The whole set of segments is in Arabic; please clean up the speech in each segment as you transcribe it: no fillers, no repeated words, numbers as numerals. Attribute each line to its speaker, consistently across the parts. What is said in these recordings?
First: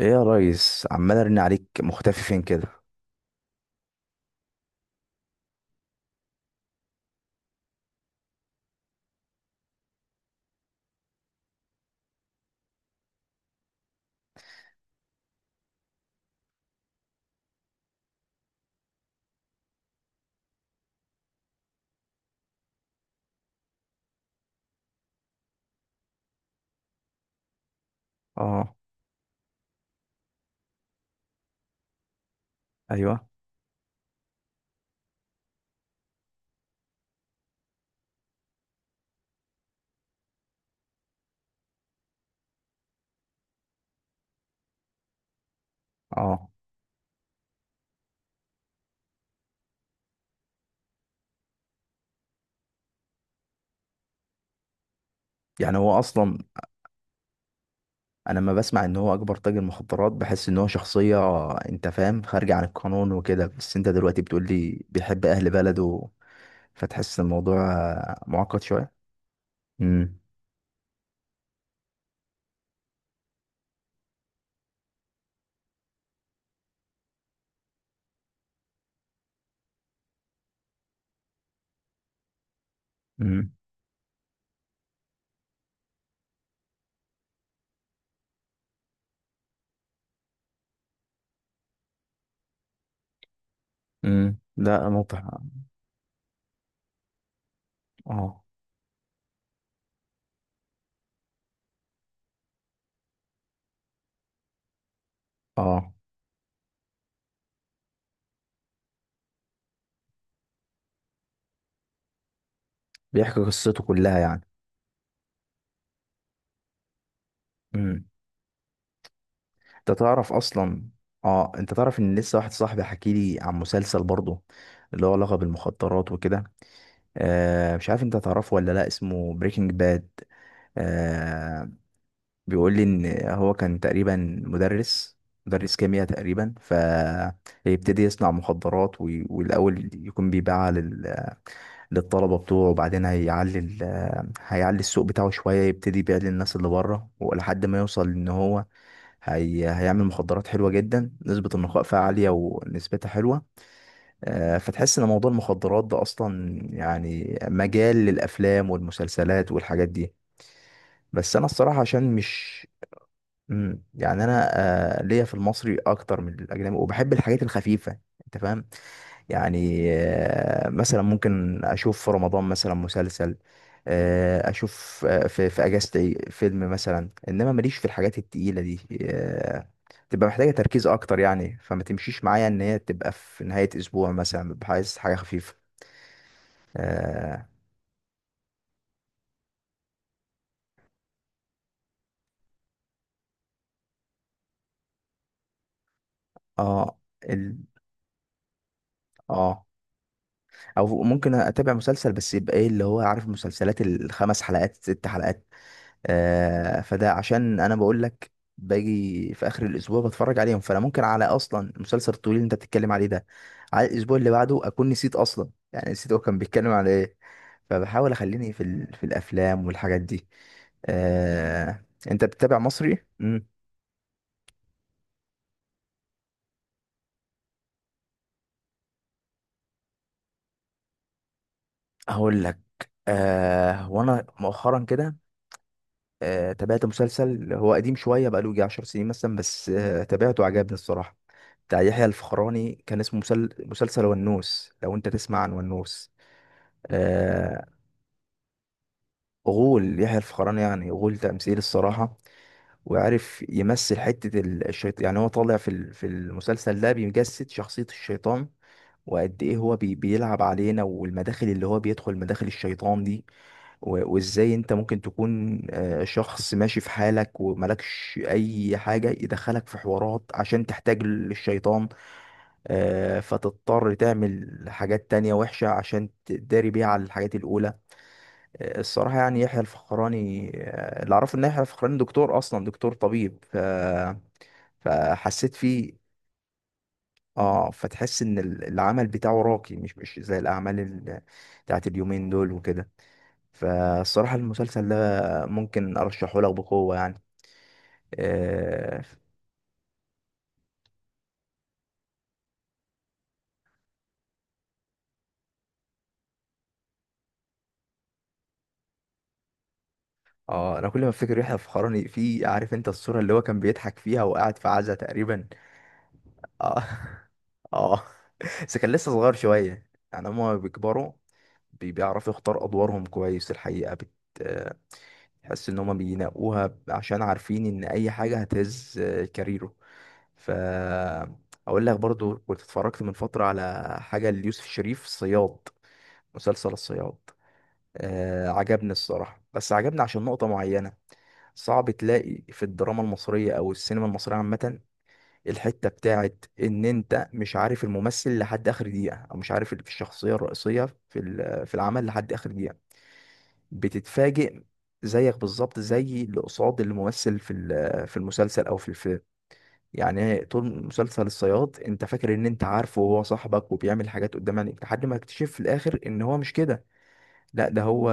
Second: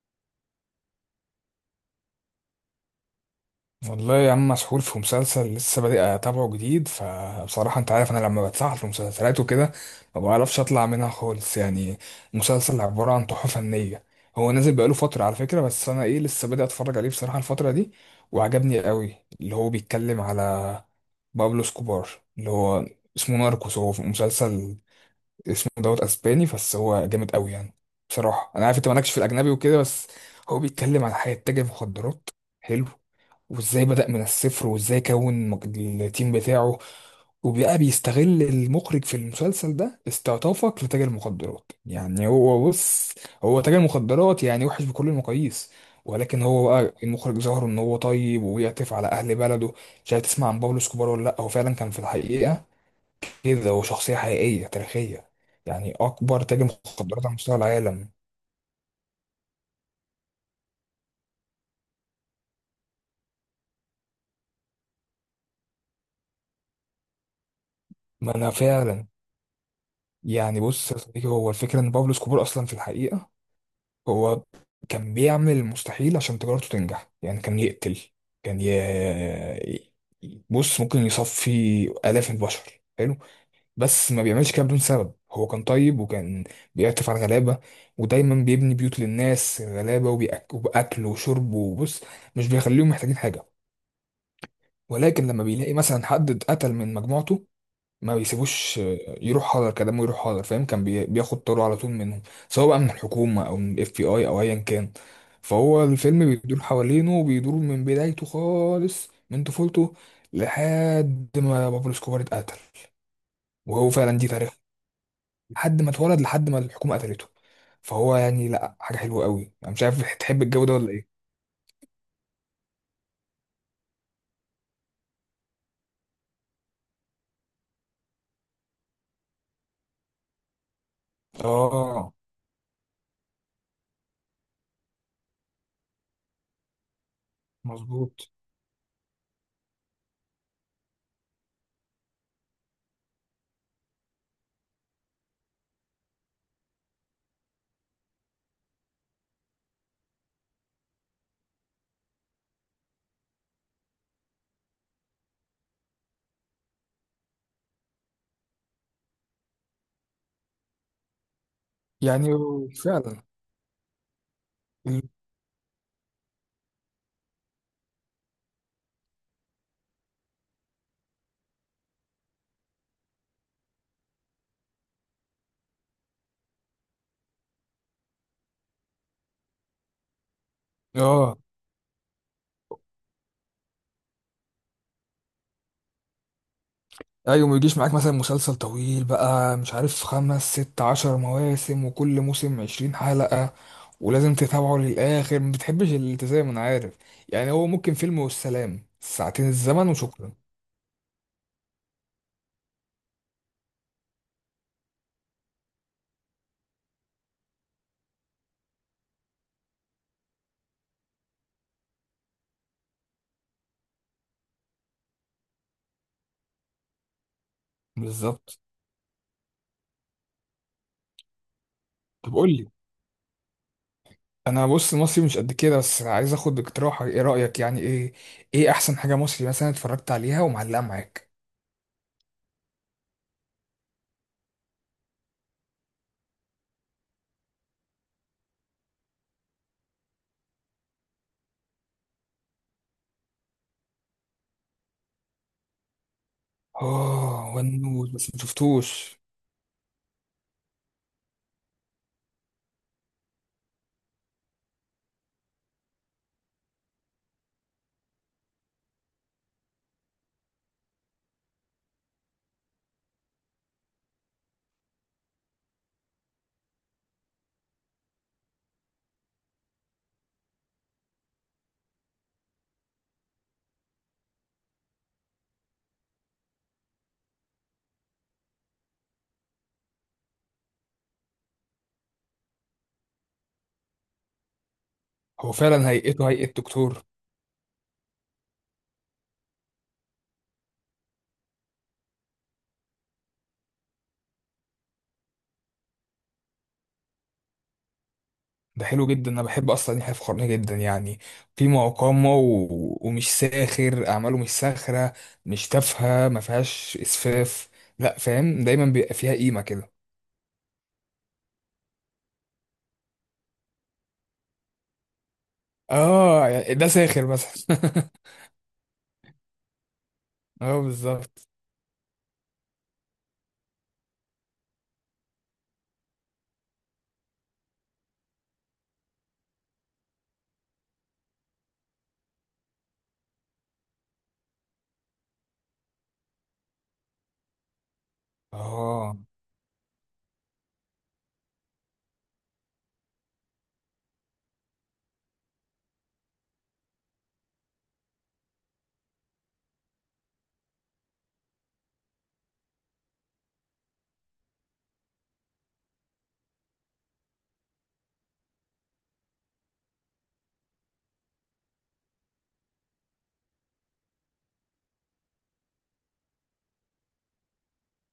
Speaker 1: ايه يا ريس، عمال ارن عليك، مختفي فين كده؟
Speaker 2: والله يا عم مسحول في مسلسل لسه بادئ اتابعه جديد، فبصراحة انت عارف انا لما بتسحل في مسلسلات وكده ما بعرفش اطلع منها خالص. يعني مسلسل عبارة عن تحفة فنية. هو نازل بقاله فترة على فكرة، بس انا ايه لسه بادئ اتفرج عليه بصراحة الفترة دي، وعجبني قوي. اللي هو بيتكلم على بابلو سكوبار، اللي هو اسمه ناركوس. هو في مسلسل اسمه دوت اسباني، بس هو جامد قوي يعني. بصراحة انا
Speaker 1: اه
Speaker 2: عارف انت مالكش في الاجنبي وكده، بس هو بيتكلم على حياة تاجر مخدرات حلو،
Speaker 1: ايوه
Speaker 2: وازاي بدأ من الصفر وازاي كون التيم بتاعه. وبقى بيستغل المخرج في المسلسل ده استعطافك لتاجر مخدرات، يعني هو بص، هو تاجر مخدرات يعني وحش بكل المقاييس، ولكن
Speaker 1: اه
Speaker 2: هو بقى المخرج ظهر ان هو طيب وبيعطف على اهل بلده. مش عارف تسمع عن بابلو اسكوبار ولا لا؟ هو فعلا كان في الحقيقة كده، هو شخصية حقيقية تاريخية،
Speaker 1: يعني
Speaker 2: يعني
Speaker 1: هو اصلا
Speaker 2: اكبر تاجر مخدرات على مستوى العالم.
Speaker 1: انا لما بسمع ان هو اكبر تاجر مخدرات، بحس ان هو شخصية، انت فاهم، خارجة عن القانون وكده، بس انت دلوقتي بتقول لي بيحب اهل بلده، فتحس الموضوع
Speaker 2: ما انا
Speaker 1: معقد شوية.
Speaker 2: فعلا.
Speaker 1: امم.
Speaker 2: يعني بص يا صديقي، هو الفكرة ان بابلو اسكوبار اصلا في الحقيقة هو كان بيعمل المستحيل عشان تجارته تنجح، يعني كان يقتل، كان ي... بص ممكن يصفي آلاف البشر. حلو.
Speaker 1: امم.
Speaker 2: بس ما بيعملش كده بدون سبب، هو كان طيب وكان بيعطف على الغلابة، ودايما بيبني بيوت للناس غلابة وبأكل وشرب وبص، مش بيخليهم محتاجين حاجة.
Speaker 1: امم، لا، موضوع.
Speaker 2: ولكن لما بيلاقي مثلا حد اتقتل من مجموعته، ما
Speaker 1: اه.
Speaker 2: بيسيبوش، يروح حاضر كلامه، يروح حاضر، فاهم؟ كان بياخد طاره على طول منهم، سواء بقى من الحكومه او من FBI او ايا كان. فهو
Speaker 1: اه،
Speaker 2: الفيلم بيدور حوالينه وبيدور من بدايته خالص من طفولته لحد ما بابلو اسكوبار اتقتل.
Speaker 1: بيحكي قصته
Speaker 2: وهو
Speaker 1: كلها
Speaker 2: فعلا دي
Speaker 1: يعني.
Speaker 2: تاريخ، لحد ما اتولد لحد ما الحكومه قتلته.
Speaker 1: امم.
Speaker 2: فهو يعني لا، حاجه حلوه قوي. انا مش
Speaker 1: انت
Speaker 2: عارف
Speaker 1: تعرف
Speaker 2: تحب الجو ده
Speaker 1: اصلا
Speaker 2: ولا ايه.
Speaker 1: اه، انت تعرف ان لسه واحد صاحبي حكي لي عن مسلسل برضه، اللي هو علاقة بالمخدرات وكده. آه، مش عارف انت تعرفه ولا لا، اسمه بريكنج باد. آه.
Speaker 2: اه،
Speaker 1: بيقول لي ان هو كان تقريبا مدرس، مدرس كيمياء تقريبا، فيبتدي
Speaker 2: مظبوط.
Speaker 1: يصنع مخدرات والاول يكون بيبيعها للطلبه بتوعه، وبعدين هيعلي ال- آه، هيعلي السوق بتاعه شويه، يبتدي يبيع للناس اللي بره ولحد ما يوصل ان هو هيعمل مخدرات حلوه جدا، نسبه النقاء فيها عاليه ونسبتها حلوه. فتحس ان موضوع المخدرات ده اصلا يعني مجال للافلام والمسلسلات والحاجات دي، بس انا الصراحه عشان
Speaker 2: يعني
Speaker 1: مش...
Speaker 2: فعلا
Speaker 1: يعني انا
Speaker 2: ال-
Speaker 1: ليا في المصري اكتر من الاجنبي، وبحب الحاجات الخفيفه، انت فاهم؟ يعني مثلا ممكن اشوف في رمضان مثلا مسلسل، اشوف في اجازتي فيلم مثلا، انما ماليش في الحاجات التقيله دي. تبقى محتاجه تركيز اكتر
Speaker 2: اه
Speaker 1: يعني، فما تمشيش معايا ان هي تبقى في نهايه اسبوع مثلا، ببقى عايز حاجه خفيفه. اه.
Speaker 2: ايوه، ما يجيش معاك مثلا مسلسل طويل بقى مش عارف 5 6 10 مواسم وكل موسم 20 حلقة ولازم تتابعه للآخر، ما بتحبش الالتزام انا عارف.
Speaker 1: اه.
Speaker 2: يعني
Speaker 1: ال...
Speaker 2: هو ممكن فيلم والسلام، ساعتين
Speaker 1: اه.
Speaker 2: الزمن وشكرا.
Speaker 1: او ممكن اتابع مسلسل بس يبقى ايه، اللي هو عارف، المسلسلات الخمس حلقات، ست حلقات. فده عشان انا بقول لك باجي في اخر الاسبوع بتفرج عليهم، فانا ممكن على اصلا المسلسل الطويل اللي انت بتتكلم عليه ده، على الاسبوع اللي بعده اكون نسيت اصلا، يعني نسيت هو كان بيتكلم على ايه، فبحاول اخليني
Speaker 2: بالظبط.
Speaker 1: في الافلام والحاجات دي. آه. انت
Speaker 2: طب قول
Speaker 1: بتتابع
Speaker 2: لي،
Speaker 1: مصري؟ امم.
Speaker 2: انا بص مصري مش قد كده، بس عايز اخد اقتراحك، ايه رأيك يعني، ايه ايه احسن حاجة مصري مثلا اتفرجت عليها ومعلقة معاك؟
Speaker 1: هقول لك. آه، وانا مؤخرا كده تابعت مسلسل، هو قديم شوية، بقاله يجي عشر سنين مثلا، بس تابعته، عجبني الصراحة، بتاع يحيى الفخراني، كان اسمه مسلسل ونوس، لو انت تسمع عن ونوس.
Speaker 2: اه
Speaker 1: آه،
Speaker 2: ونوت، بس ما شفتوش.
Speaker 1: غول يحيى الفخراني، يعني غول تمثيل الصراحة، وعارف يمثل حتة الشيطان. يعني هو طالع في في المسلسل ده بيجسد شخصية الشيطان، وقد ايه هو بيلعب علينا، والمداخل اللي هو بيدخل، مداخل الشيطان دي، وازاي انت ممكن تكون شخص ماشي في حالك وملكش اي حاجة يدخلك في حوارات عشان تحتاج للشيطان. فتضطر تعمل حاجات تانية وحشة عشان تداري بيها على الحاجات الأولى. الصراحة يعني يحيى الفخراني، اللي أعرفه إن يحيى الفخراني دكتور أصلا، دكتور طبيب،
Speaker 2: هو
Speaker 1: فحسيت
Speaker 2: فعلا
Speaker 1: فيه.
Speaker 2: هيئته هيئة دكتور.
Speaker 1: اه، فتحس إن العمل بتاعه راقي، مش زي الأعمال بتاعت اليومين دول وكده، فالصراحة المسلسل ده ممكن أرشحه لك بقوة يعني.
Speaker 2: ده
Speaker 1: اه.
Speaker 2: حلو جدا، انا بحب اصلا يحيى الفخراني جدا يعني. قيمه وقامه و... ومش ساخر، اعماله مش ساخره، مش تافهه، ما فيهاش اسفاف، لا فاهم، دايما بيبقى فيها قيمه كده.
Speaker 1: أنا كل ما أفتكر يحيى الفخراني، في عارف أنت الصورة اللي هو كان بيضحك فيها وقاعد في عزا تقريبا.
Speaker 2: اه يعني
Speaker 1: اه.
Speaker 2: ده ساخر مثلا.
Speaker 1: اه. بس كان لسه صغير شوية، يعني هما
Speaker 2: اه
Speaker 1: بيكبروا،
Speaker 2: بالظبط.
Speaker 1: بيعرفوا يختار ادوارهم كويس الحقيقه، بت آه، تحس ان هما بينقوها عشان عارفين ان اي حاجه هتهز كاريره. ف اقول لك برضو، كنت اتفرجت من فتره على حاجه ليوسف شريف، صياد، مسلسل الصياد. آه، عجبني
Speaker 2: اه
Speaker 1: الصراحه، بس عجبني عشان نقطه معينه. صعب تلاقي في الدراما المصريه او السينما المصريه عامه الحته بتاعت ان انت مش عارف الممثل لحد اخر دقيقه، او مش عارف الشخصيه الرئيسيه في في العمل لحد اخر دقيقه، بتتفاجئ زيك بالظبط زي اللي قصاد الممثل في في المسلسل او في الفيلم. يعني طول مسلسل الصياد انت فاكر ان انت عارفه، وهو صاحبك، وبيعمل حاجات قدام عينيك، لحد ما اكتشف في الاخر ان هو مش كده، لا ده هو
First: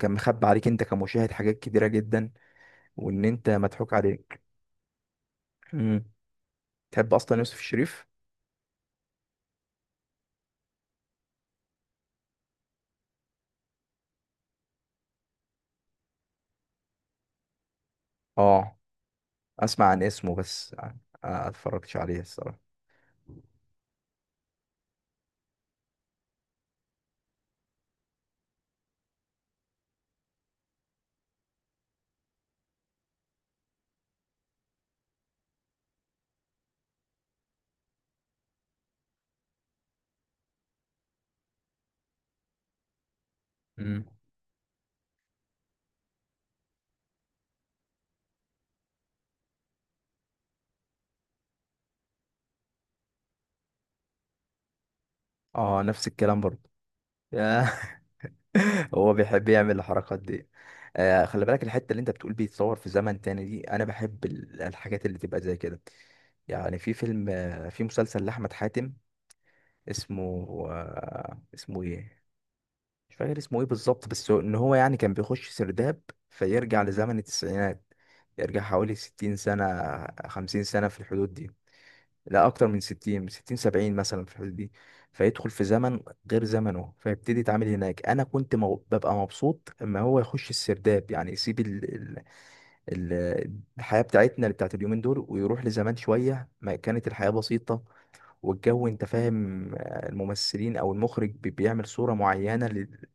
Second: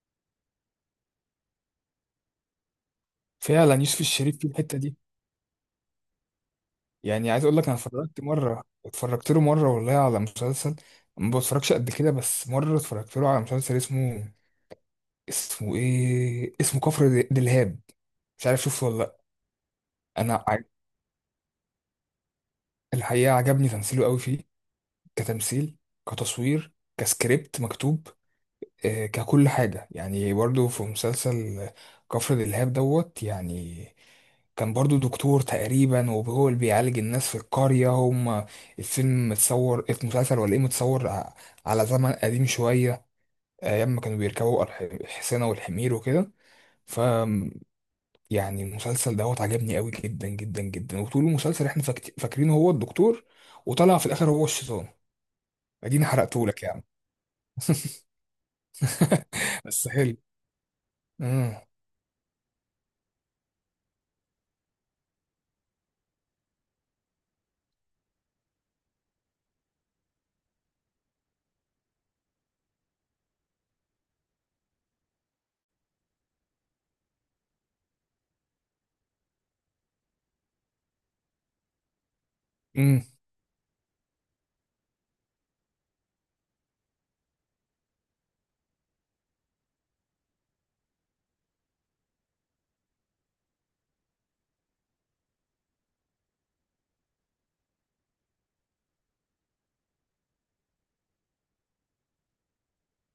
Speaker 1: كان مخبي عليك انت كمشاهد حاجات كتيرة جدا، وان انت
Speaker 2: فعلا
Speaker 1: مضحوك
Speaker 2: يوسف الشريف
Speaker 1: عليك.
Speaker 2: في الحته دي.
Speaker 1: مم. تحب
Speaker 2: يعني
Speaker 1: اصلا
Speaker 2: عايز اقول
Speaker 1: يوسف
Speaker 2: لك، انا
Speaker 1: الشريف؟
Speaker 2: اتفرجت مره، اتفرجت له مره والله على مسلسل، ما بتفرجش قد كده، بس مره اتفرجت له على مسلسل اسمه، اسمه ايه، اسمه كفر دلهاب. مش عارف
Speaker 1: اه،
Speaker 2: شوفه ولا لا؟
Speaker 1: اسمع عن اسمه
Speaker 2: انا
Speaker 1: بس. آه، اتفرجتش عليه الصراحة.
Speaker 2: الحقيقة عجبني تمثيله قوي فيه، كتمثيل، كتصوير، كسكريبت مكتوب، آه، ككل حاجة. يعني برضو في مسلسل كفر دلهاب دوت يعني، كان برضو دكتور تقريبا وهو اللي بيعالج الناس في القرية. هم الفيلم متصور، المسلسل ولا ايه متصور على زمن قديم شوية، أيام ما
Speaker 1: مم.
Speaker 2: كانوا بيركبوا الحصينة والحمير وكده. يعني المسلسل دوت عجبني قوي جدا جدا جدا. وطول المسلسل احنا فاكرين هو الدكتور، وطلع في الاخر هو الشيطان.
Speaker 1: اه،
Speaker 2: اديني
Speaker 1: نفس الكلام
Speaker 2: حرقته لك
Speaker 1: برضه.
Speaker 2: يعني.
Speaker 1: هو بيحب يعمل
Speaker 2: بس حلو.
Speaker 1: الحركات دي. آه، خلي
Speaker 2: امم
Speaker 1: بالك الحته اللي انت بتقول بيتصور في زمن تاني دي، انا بحب الحاجات اللي تبقى زي كده. يعني في فيلم، في مسلسل لاحمد حاتم، اسمه اسمه ايه، مش فاكر اسمه ايه بالظبط، بس ان هو يعني كان بيخش سرداب فيرجع لزمن التسعينات، يرجع حوالي 60 سنه، 50 سنه، في الحدود دي. لا اكتر من
Speaker 2: امم
Speaker 1: 60، 60، 70 مثلا، في الحدود دي. فيدخل في زمن غير زمنه، فيبتدي يتعامل هناك. انا كنت ببقى مبسوط اما هو يخش السرداب، يعني يسيب ال- الحياة بتاعتنا اللي بتاعت اليومين دول، ويروح لزمان شوية ما كانت الحياة بسيطة، والجو انت فاهم. الممثلين او المخرج بيعمل صورة معينة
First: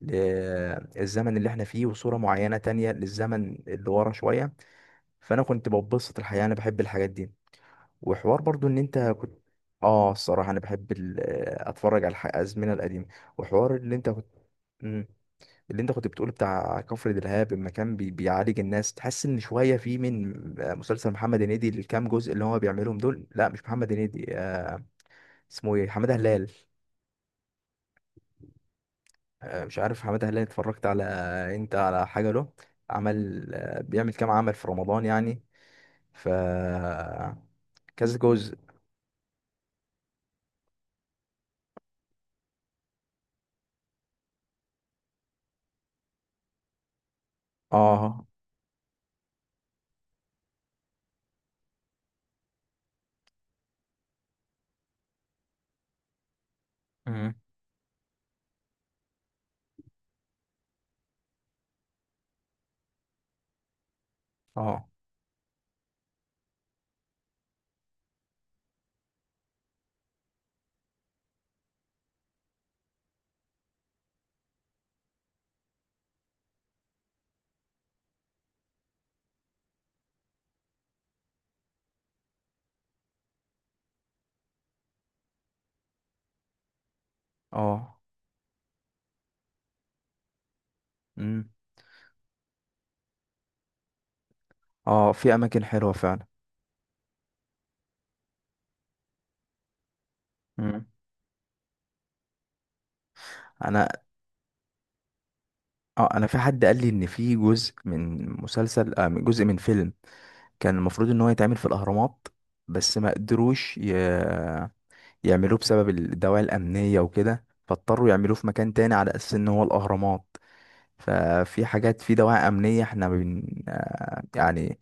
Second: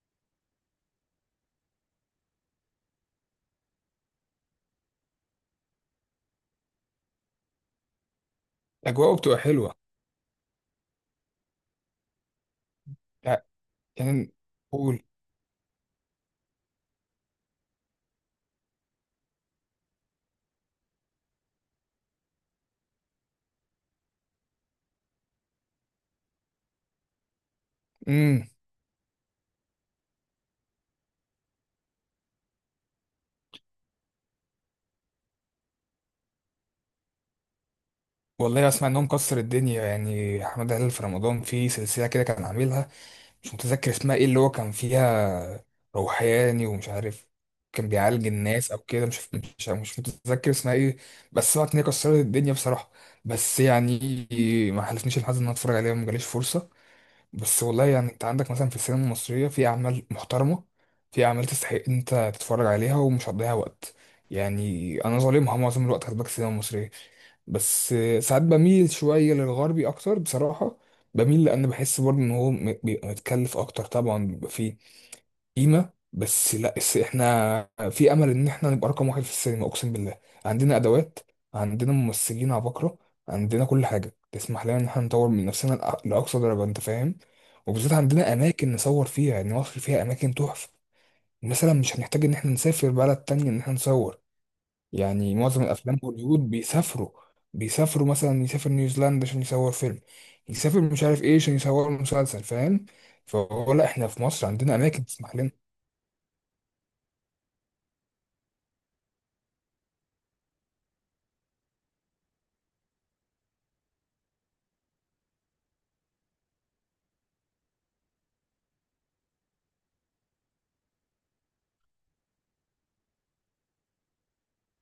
Speaker 1: للزمن اللي احنا فيه، وصورة معينة تانية للزمن اللي ورا شوية. فانا كنت ببسط الحياة، انا بحب الحاجات دي. وحوار برضو ان انت
Speaker 2: اجواءه بتبقى
Speaker 1: كنت...
Speaker 2: حلوه.
Speaker 1: اه، الصراحه انا بحب ال... آه، اتفرج على الازمنه القديمه.
Speaker 2: يع-
Speaker 1: وحوار اللي انت كنت...
Speaker 2: يعني قول.
Speaker 1: مم. اللي انت كنت بتقول بتاع كفر دلهاب، لما كان بيعالج الناس، تحس ان شويه في من مسلسل محمد هنيدي، الكام جزء اللي هو بيعملهم دول. لا مش محمد هنيدي، اسمه ايه، حماده هلال.
Speaker 2: امم
Speaker 1: مش عارف حماده هلال اتفرجت على انت على حاجه له؟ عمل بيعمل كام عمل في رمضان يعني، ف كذا جزء.
Speaker 2: والله اسمع انه مكسر الدنيا، يعني احمد هلال في رمضان في سلسله كده كان عاملها، مش متذكر اسمها ايه، اللي هو كان فيها روحاني ومش عارف، كان
Speaker 1: اه.
Speaker 2: بيعالج الناس او كده، مش متذكر اسمها ايه. بس هو كانت كسرت الدنيا بصراحه. بس يعني ما حلفنيش الحظ ان انا اتفرج عليها، ما جاليش فرصه.
Speaker 1: مم.
Speaker 2: بس والله يعني انت عندك مثلا في السينما المصريه في اعمال محترمه، في اعمال تستحق إن انت تتفرج عليها ومش هتضيع وقت.
Speaker 1: اه.
Speaker 2: يعني انا ظالمها معظم الوقت، خد بالك، السينما المصريه. بس ساعات بميل شوية للغربي أكتر بصراحة. بميل لأن بحس برضه إن هو بيبقى متكلف أكتر، طبعا بيبقى فيه قيمة، بس لا، بس إحنا في أمل إن إحنا نبقى رقم 1 في السينما أقسم بالله. عندنا أدوات، عندنا ممثلين عباقرة، عندنا كل حاجة تسمح لنا إن إحنا نطور من نفسنا لأقصى درجة، أنت فاهم. وبالذات
Speaker 1: اه.
Speaker 2: عندنا أماكن نصور فيها، يعني مصر فيها أماكن تحفة.
Speaker 1: مم.
Speaker 2: مثلا مش هنحتاج إن إحنا نسافر بلد تانية إن إحنا نصور.
Speaker 1: اه، في
Speaker 2: يعني معظم
Speaker 1: اماكن حلوه
Speaker 2: الافلام
Speaker 1: فعلا.
Speaker 2: هوليوود بيسافروا، مثلا يسافر نيوزيلندا عشان يصور فيلم، يسافر
Speaker 1: مم.
Speaker 2: مش عارف ايه عشان يصور مسلسل، فاهم. فهو لا،
Speaker 1: انا...
Speaker 2: احنا في مصر عندنا اماكن تسمح لنا.
Speaker 1: اه، انا في حد قال لي ان في جزء من مسلسل، من جزء من فيلم، كان المفروض ان هو يتعمل في الاهرامات، بس ما قدروش يعملوه بسبب الدواعي الامنيه وكده، فاضطروا يعملوه في مكان تاني على اساس ان هو الاهرامات. ففي حاجات في دواعي امنيه، احنا بن... آه يعني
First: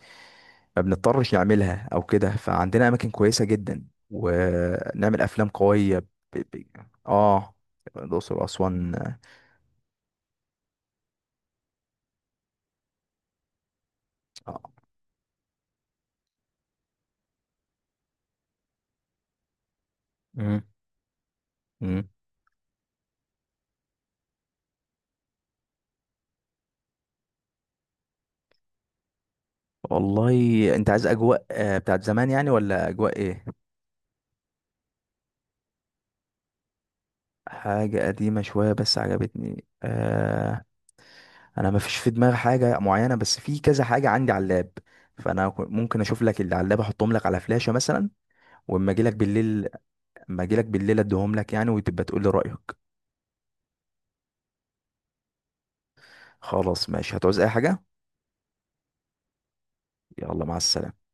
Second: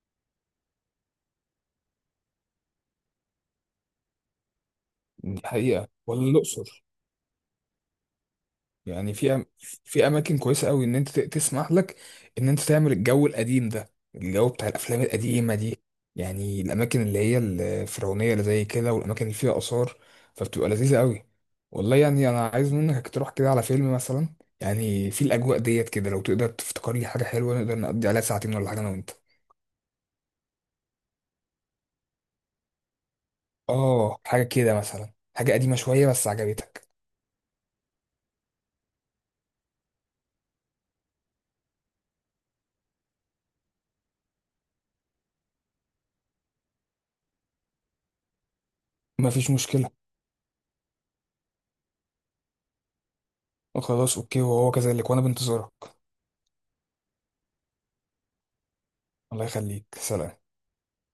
Speaker 1: ما بنضطرش نعملها او كده. فعندنا اماكن كويسه جدا، ونعمل
Speaker 2: دي
Speaker 1: افلام
Speaker 2: حقيقة
Speaker 1: قويه
Speaker 2: ولا
Speaker 1: ب...
Speaker 2: الاقصر.
Speaker 1: اه، الاقصر واسوان.
Speaker 2: يعني في أم... في اماكن كويسه قوي، ان انت تسمح لك ان انت تعمل الجو القديم ده، الجو بتاع الافلام القديمه دي، يعني الاماكن اللي هي الفرعونيه اللي زي كده والاماكن اللي فيها اثار،
Speaker 1: مم.
Speaker 2: فبتبقى لذيذه قوي. والله
Speaker 1: مم.
Speaker 2: يعني انا عايز منك تروح كده على فيلم مثلا، يعني في الاجواء ديت كده، لو تقدر تفتكر لي حاجه حلوه نقدر نقضي عليها ساعتين ولا حاجه انا وانت.
Speaker 1: والله. انت عايز اجواء بتاعت زمان يعني، ولا اجواء ايه؟
Speaker 2: اه حاجه كده مثلا، حاجه قديمه شويه بس عجبتك.
Speaker 1: حاجة قديمة شوية بس عجبتني. انا ما فيش في دماغي حاجة معينة، بس في كذا حاجة عندي على اللاب، فانا ممكن اشوف لك اللي على اللاب، احطهم لك على فلاشة مثلا، واما اجي لك
Speaker 2: مفيش
Speaker 1: بالليل،
Speaker 2: مشكله.
Speaker 1: اديهم لك يعني، وتبقى تقول لي رأيك.
Speaker 2: خلاص اوكي، وهو كذلك، وانا بنتظرك.
Speaker 1: خلاص ماشي، هتعوز اي حاجة؟
Speaker 2: الله يخليك، سلام.
Speaker 1: يلا مع السلامة.